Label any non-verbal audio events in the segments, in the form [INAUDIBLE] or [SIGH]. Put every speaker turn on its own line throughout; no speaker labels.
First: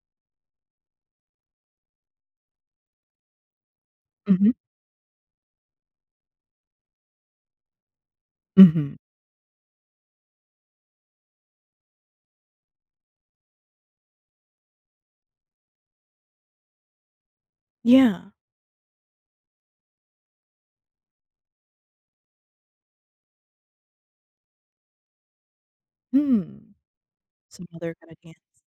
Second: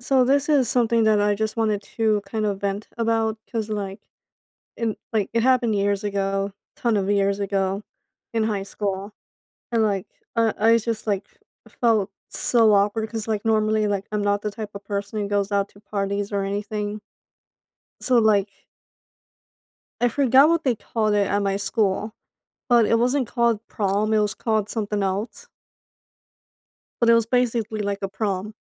So this is something that I just wanted to kind of vent about, because like
Mhm,
it like it happened years ago, ton of years ago, in high
mhm.
school. And like I just like felt so awkward because like normally, like, I'm not the type of person who goes out to parties or anything. So
Yeah.
like I forgot what they called it at my school, but it wasn't called prom, it was called something else.
Hmm.
But it was
Some
basically
other
like a
kinda
prom.
dance.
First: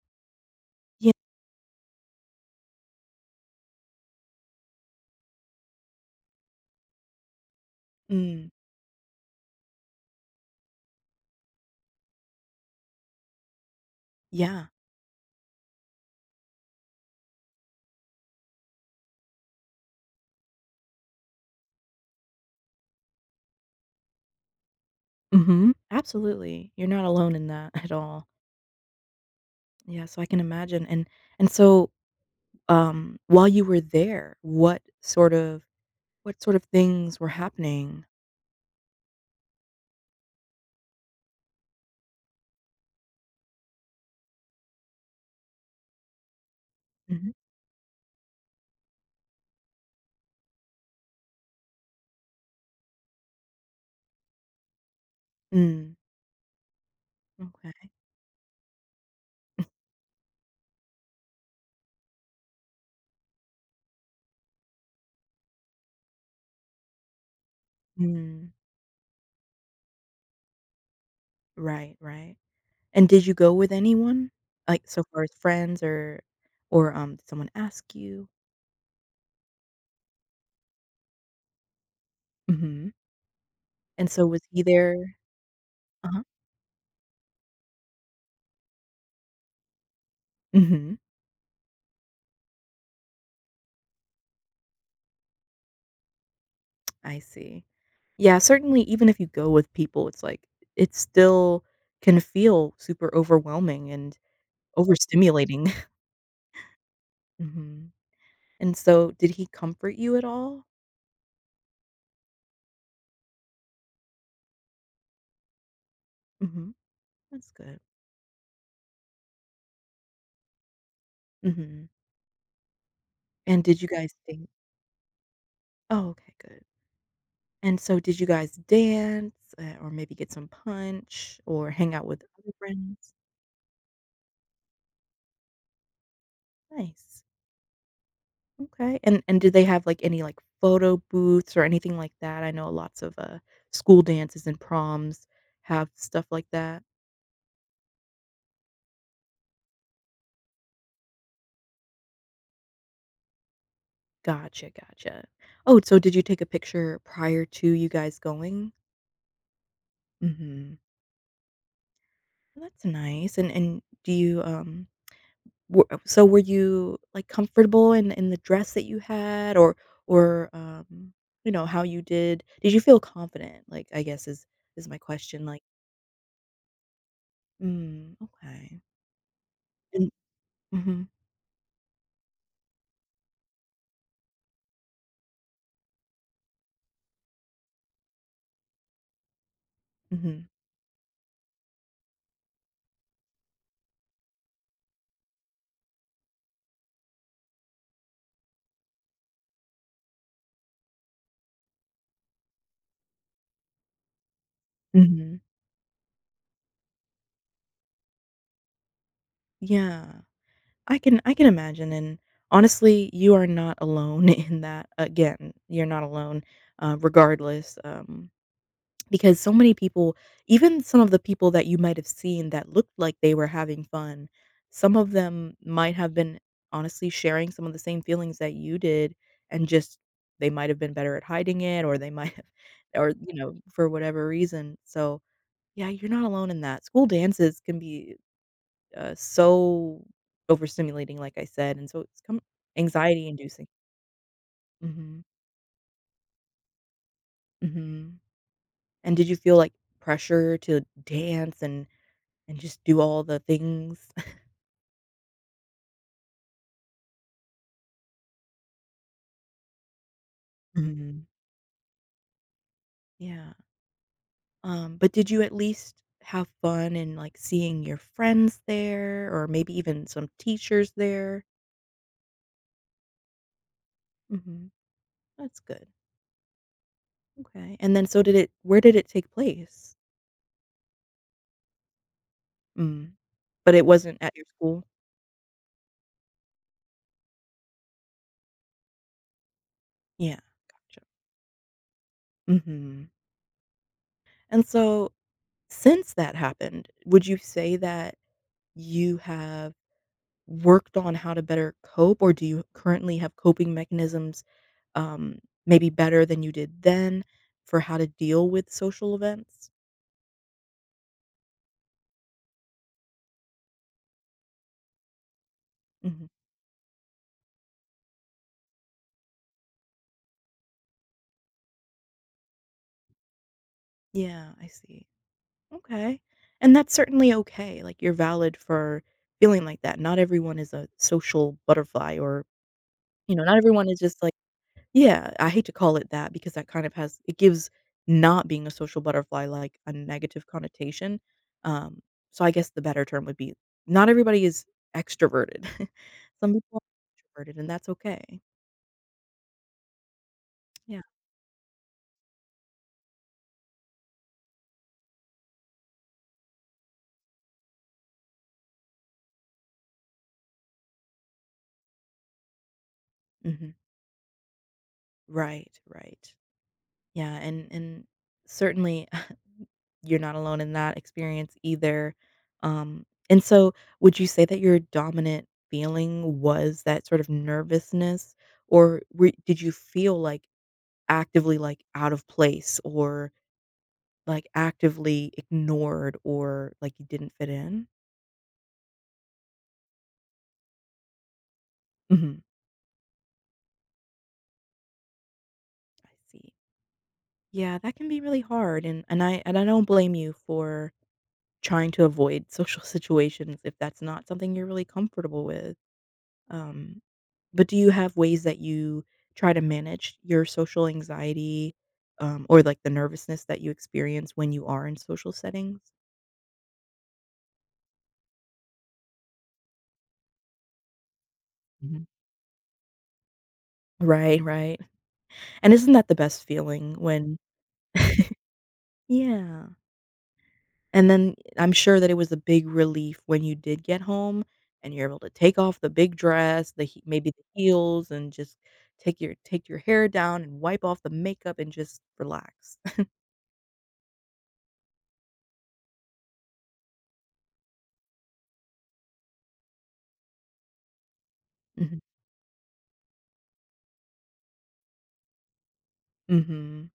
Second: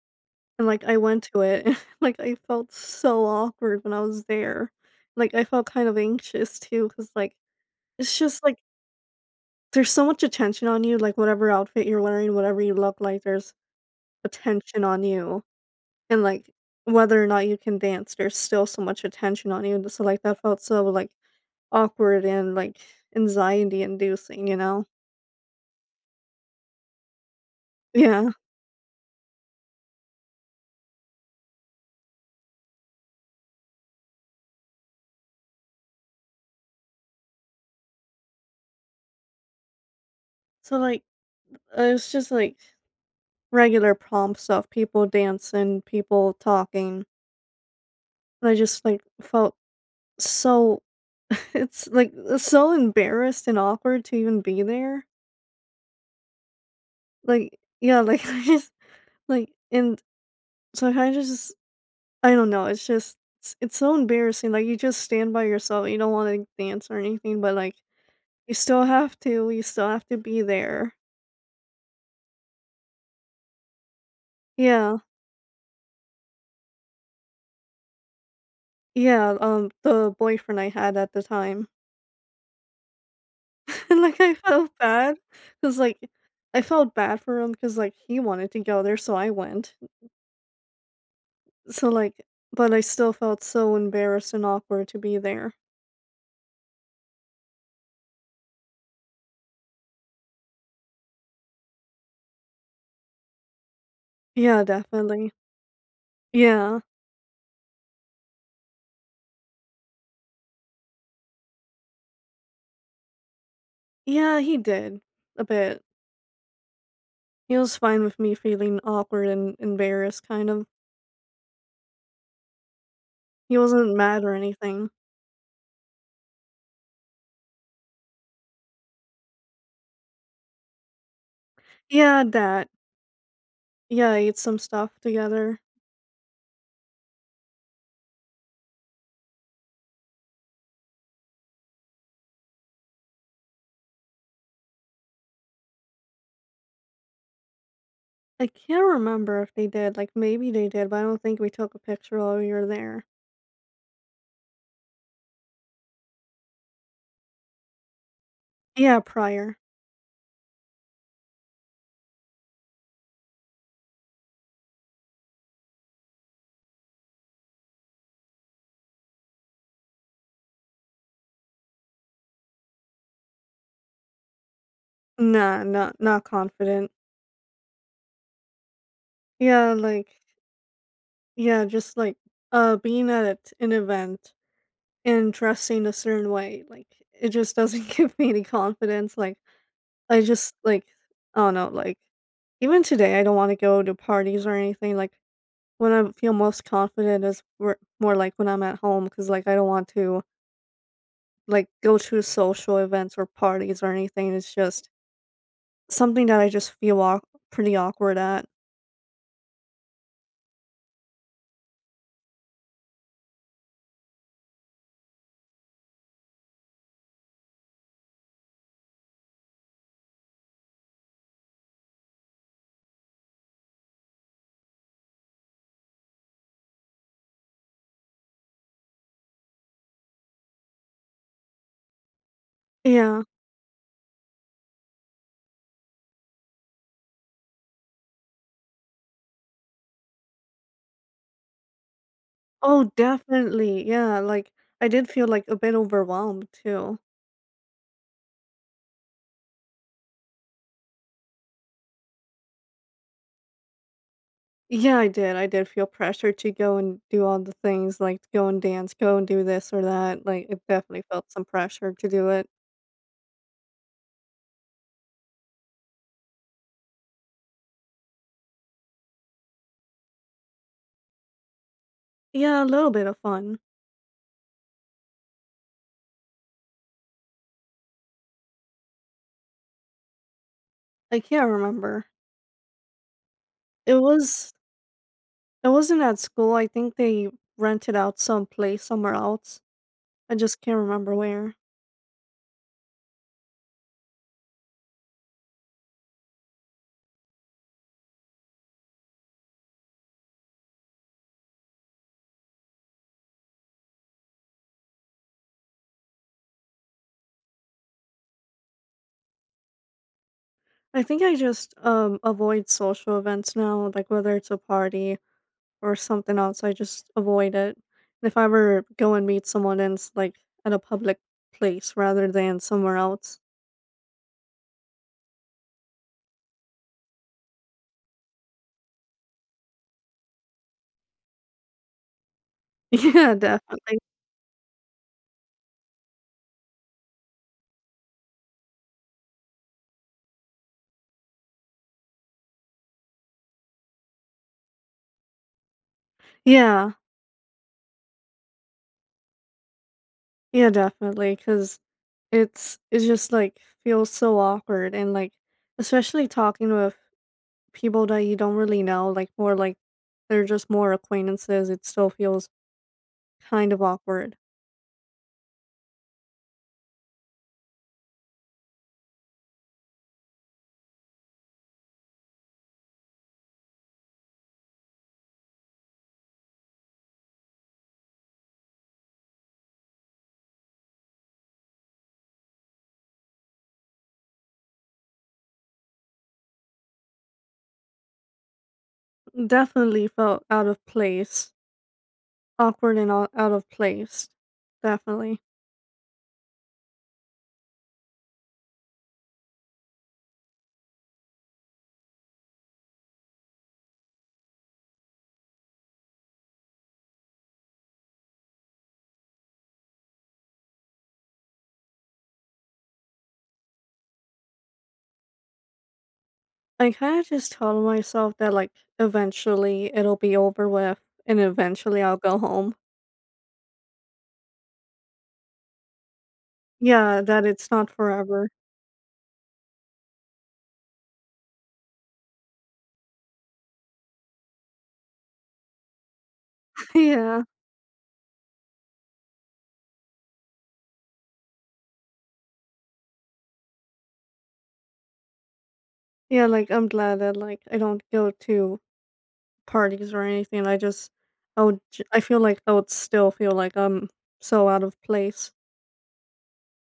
And, like, I
Yeah.
went to it, and [LAUGHS] like, I felt so awkward when I was there. Like, I felt kind of anxious too, cause like, it's just,
Mm.
like, there's so much attention on you, like, whatever outfit you're wearing, whatever you look like, there's
Yeah.
attention on you. And, like, whether or not you can dance, there's still so much attention on you, and so, like, that felt so, like, awkward and, like, anxiety inducing, you know?
Mhm. Absolutely. You're not alone in that at all.
Yeah.
Yeah, so I can imagine. And so, while you were there, what sort of things were happening?
So, like, it was just, like, regular prom stuff, people dancing, people talking,
Mhm.
and I just, like, felt so, [LAUGHS] it's, like, so embarrassed and awkward to even be there.
Mm.
Like,
Okay.
yeah, like, [LAUGHS] I just like, and so I kinda just, I don't know, it's just it's so embarrassing, like, you just stand by yourself, you don't wanna dance or anything, but, like,
Mm.
you still have to be there.
Right, right. And did you go with anyone? Like,
Yeah.
so far as friends or did someone ask you?
Yeah, the boyfriend I had at the time.
Mhm.
[LAUGHS] And,
And
like,
so
I
was he
felt bad.
there?
bad 'cause, like,
Uh-huh.
I felt bad for him because like, he wanted to go there, so I went.
Mhm.
So, like, but I still felt so embarrassed and awkward to be there.
I see. Yeah, certainly even if you go with people, it still can feel super overwhelming and
Yeah, definitely.
overstimulating. [LAUGHS]
Yeah.
Mhm. And so did he comfort you at all?
Yeah, he did. A bit.
Mhm. That's
He was
good.
fine with me feeling awkward and embarrassed, kind of.
Mhm.
He
And did you
wasn't
guys
mad or
think
anything.
Oh, okay, good. And so did you guys dance, or maybe get some punch or hang out with
Yeah,
other
that.
friends?
Yeah, I ate some stuff together.
Nice. Okay, and do they have, like, any, like, photo booths or anything like that? I know lots of, school dances and proms have stuff like that.
I can't remember if they did. Like, maybe they did, but I don't think we took a picture while we were there.
Gotcha, gotcha. Oh, so did you take a picture prior to you guys going?
Yeah, prior.
Mhm. Well, that's nice, and were so were you, like, comfortable in the dress that you had or or, um, you know, how you did you feel confident, like, I guess is my question, like
Nah, not confident.
Mm, okay.
Yeah, like,
And Mhm,
yeah, just like, being at an event and dressing a certain way, like, it just doesn't [LAUGHS] give me any confidence, like, I
mhm.
just, like, I don't know, like, even today, I don't wanna go to parties or anything, like, when I feel most confident is where more like when I'm at home, because like, I don't want to, like, go to social events or parties or anything, it's just
Mhm.
something that I just feel aw pretty awkward at.
Yeah. I can imagine, and honestly, you are not alone [LAUGHS] in that. Again, you're not alone, regardless, because so many people, even some of the people that you might have seen that looked like they were having fun, some of them might have been honestly sharing some of the same feelings that you did, and just they might have been better at hiding it, or they [LAUGHS] might have or,
Yeah.
you know, for whatever reason. So, yeah, you're not alone in that. School dances can be Uh, so overstimulating, like I said, and so it's come
Oh,
anxiety inducing.
definitely, yeah, like, I did
Mhm.
feel, like, a bit overwhelmed too.
Mhm. And did you feel like pressure to dance and just do all the things? [LAUGHS]
Yeah, I did feel pressure to go and do all the things, like, to go and dance, go and do this or that, like, it definitely
Mhm.
felt some pressure to do it.
Yeah. But did you at least have fun in, like, seeing your friends there or maybe even some teachers there?
Yeah, a little bit of fun.
Mhm. That's good. Okay. And then so did it where did it take place?
I can't remember.
Mm. But it
It
wasn't at your
was
school?
it wasn't at school, I think they rented out some place somewhere else. I
Yeah,
just can't
gotcha.
remember where.
Mhm. And so since that happened, would you say that you have worked on how to better cope, or do you currently have coping mechanisms, um, maybe better than you did then for how to deal with social events?
I think I just, avoid social events now, like, whether it's a party or
Mhm.
something else, I just avoid it. If I ever go and meet someone and it's, like, at a public place rather than somewhere else.
Yeah, I see. Okay. And that's certainly okay, like, you're valid for feeling like that. Not everyone is a social butterfly or,
[LAUGHS] Yeah,
you know, not everyone is
definitely.
just like Yeah, I hate to call it that because that kind of has it gives not being a social butterfly, like, a negative connotation, um, so I guess the better term would be not everybody is extroverted. [LAUGHS] Some people are
Yeah.
introverted, and that's okay.
Yeah,
Yeah.
definitely. Cause it's just, like, feels so awkward and, like, especially talking with people that you don't really know, like, more like they're just more acquaintances, it still feels kind
Mhm.
of awkward.
Right, right. Yeah, and certainly [LAUGHS] you're not alone in that experience either, and so would you say that your dominant feeling was that sort of nervousness, or were did you feel like actively, like, out of place or, like, actively ignored or, like, you didn't fit in?
Definitely felt out of place.
Mhm.
Awkward and ou out of place. Definitely.
I see. Yeah, that can be really hard, and I don't blame you for trying to avoid social [LAUGHS] situations if that's not something you're really comfortable with. Um, but do you have ways that you try to manage your social anxiety, or, like, the nervousness that you experience when you are in social settings?
I kinda just told myself that, like, eventually it'll be over with and eventually
Mhm.
I'll go home.
Right, right. And isn't that the best feeling
Yeah,
when
that it's not forever.
Yeah. And then I'm sure that it was a big relief when you did get home and you're able to take off the big dress, the
[LAUGHS]
maybe the
Yeah.
heels, and just take your hair down and wipe off the makeup and just relax. [LAUGHS]
Yeah, like, I'm glad that, like, I don't go to parties or anything, I just,
Mhm.
I feel like I would still feel like I'm so out of place
Mhm.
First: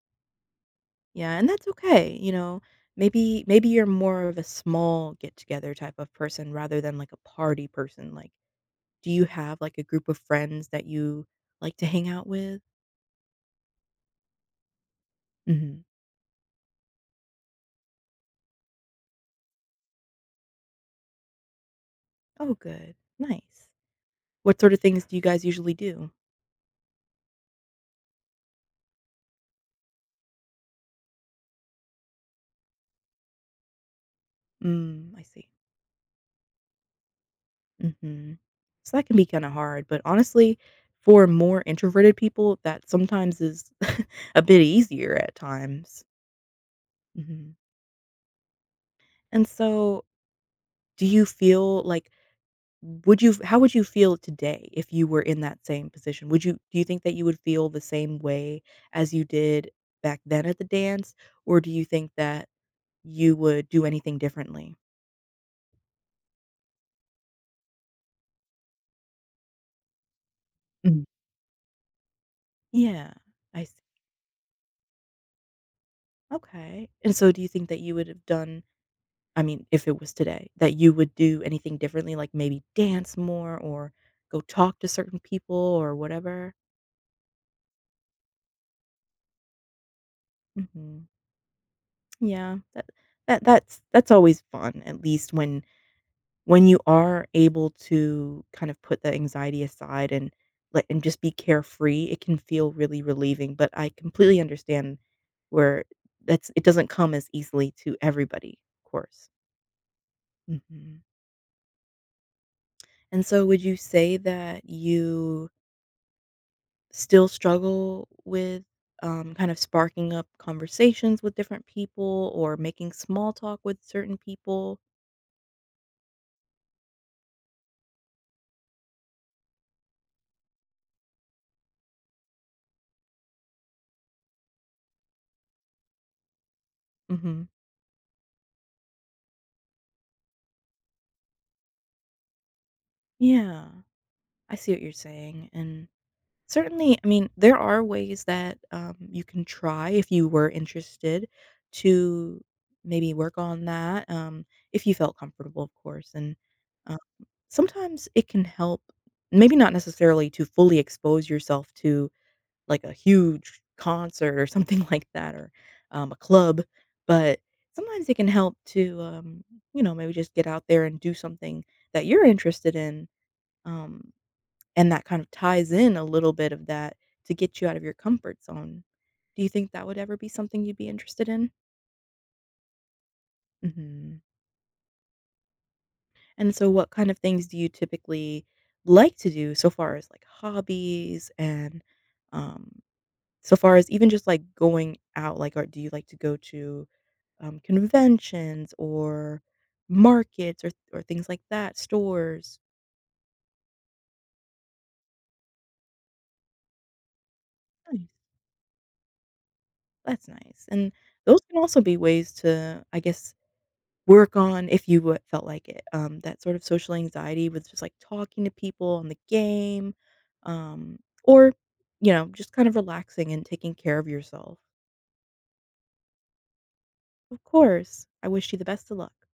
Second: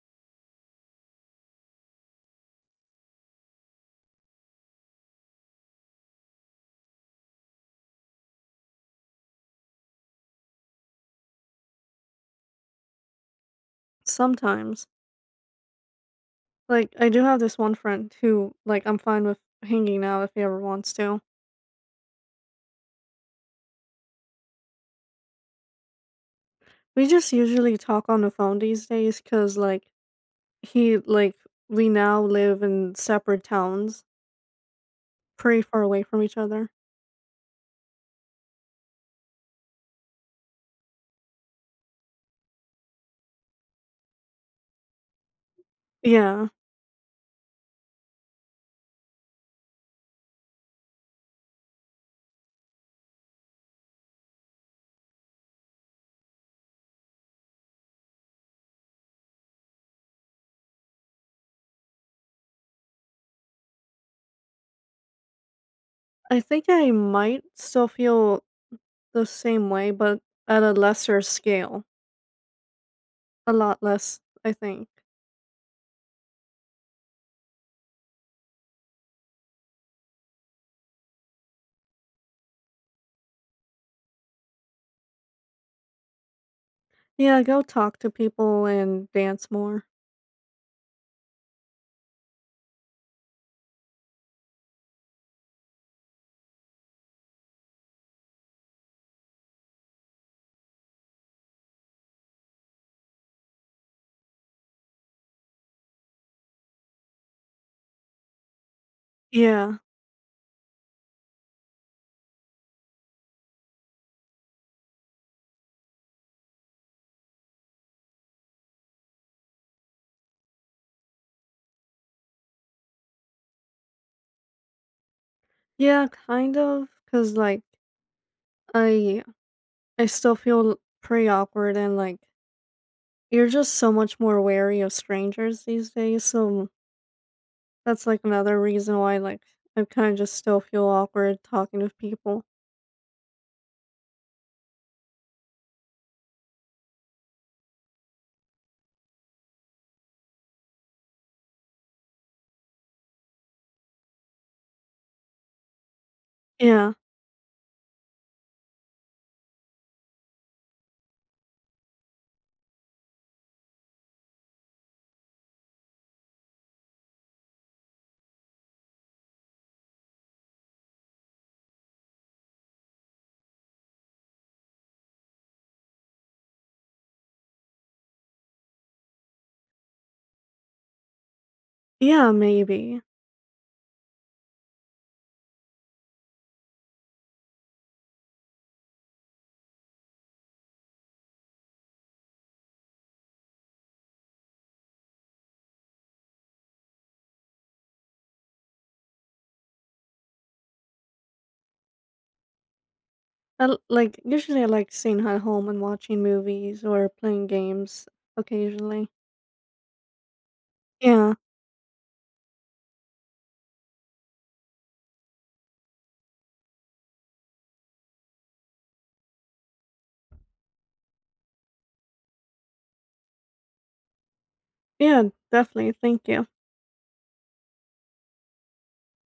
Yeah, and that's okay. You know, maybe you're more of a small get together type of person rather than like a party person. Like, do you have like a group of friends that you like to hang out with?
sometimes.
Mhm.
Like, I do have this one friend who, like, I'm fine with hanging out if he ever wants to.
Oh, good, nice. What sort of things do you guys usually do?
We just usually talk on the phone these days because, like, he like, we now live in separate towns,
Mm, I see.
pretty far away from each other.
Mhm. So that can be kinda hard, but honestly, for more introverted people, that sometimes is [LAUGHS] a bit easier at times.
Yeah.
Mhm. And so, do you feel like would you how would you feel today if you were in that same position? Would you do you think that you would feel the same way as you did back then at the dance, or do you think that you would do anything differently?
I think I might still feel the same way, but at a
Mm.
lesser scale.
Yeah,
A
I see.
lot less, I think.
Okay. And so do you think that you would have done I mean, if it was today, that you would do anything differently, like maybe dance more or go talk to certain people or whatever?
Yeah, go talk to people and dance more.
Mhm. Yeah, that's always fun, at least when you are able to kind of put the anxiety aside and let and just be carefree, it can feel really relieving, but I completely understand where that's it doesn't come as easily to everybody, of course.
Yeah.
Mhm. And so would you say that you still struggle with kind of sparking up conversations with different people or making small talk with certain people.
Yeah, kind of. Cause like, I I still feel pretty awkward and, like, you're just so much more wary of strangers these days, so
Hmm.
that's, like, another reason why, like, I kinda just still feel awkward talking to people.
Yeah, I see what you're saying. And certainly, I mean, there are ways that you can try if you were interested to maybe work on that, if you felt comfortable, of course. And
Yeah.
uh, sometimes it can help, maybe not necessarily to fully expose yourself to like a huge concert or something [LAUGHS] like that or, a club, but sometimes it can help to, you know, maybe just get out there and do something that you're interested in, um, and that kind of ties in a little bit of that to get you out of your comfort zone. Do you think that would ever be something you'd be interested in?
Yeah, maybe.
Mhm. And so what kind of things do you typically like to do so far as, like, hobbies and, um, so far as even just, like, going out, like, or do you like to go to conventions or markets or things like that, stores.
I l like, usually I like staying at home and watching movies or playing
Nice.
games occasionally.
That's nice, and
Yeah.
those can also be ways to, I guess, work on if you felt like it. That sort of social anxiety with just like talking to people on the game, um, or you know, just kind of relaxing and taking care of yourself.
Yeah, definitely, thank you.
Of course, I wish you the best of luck.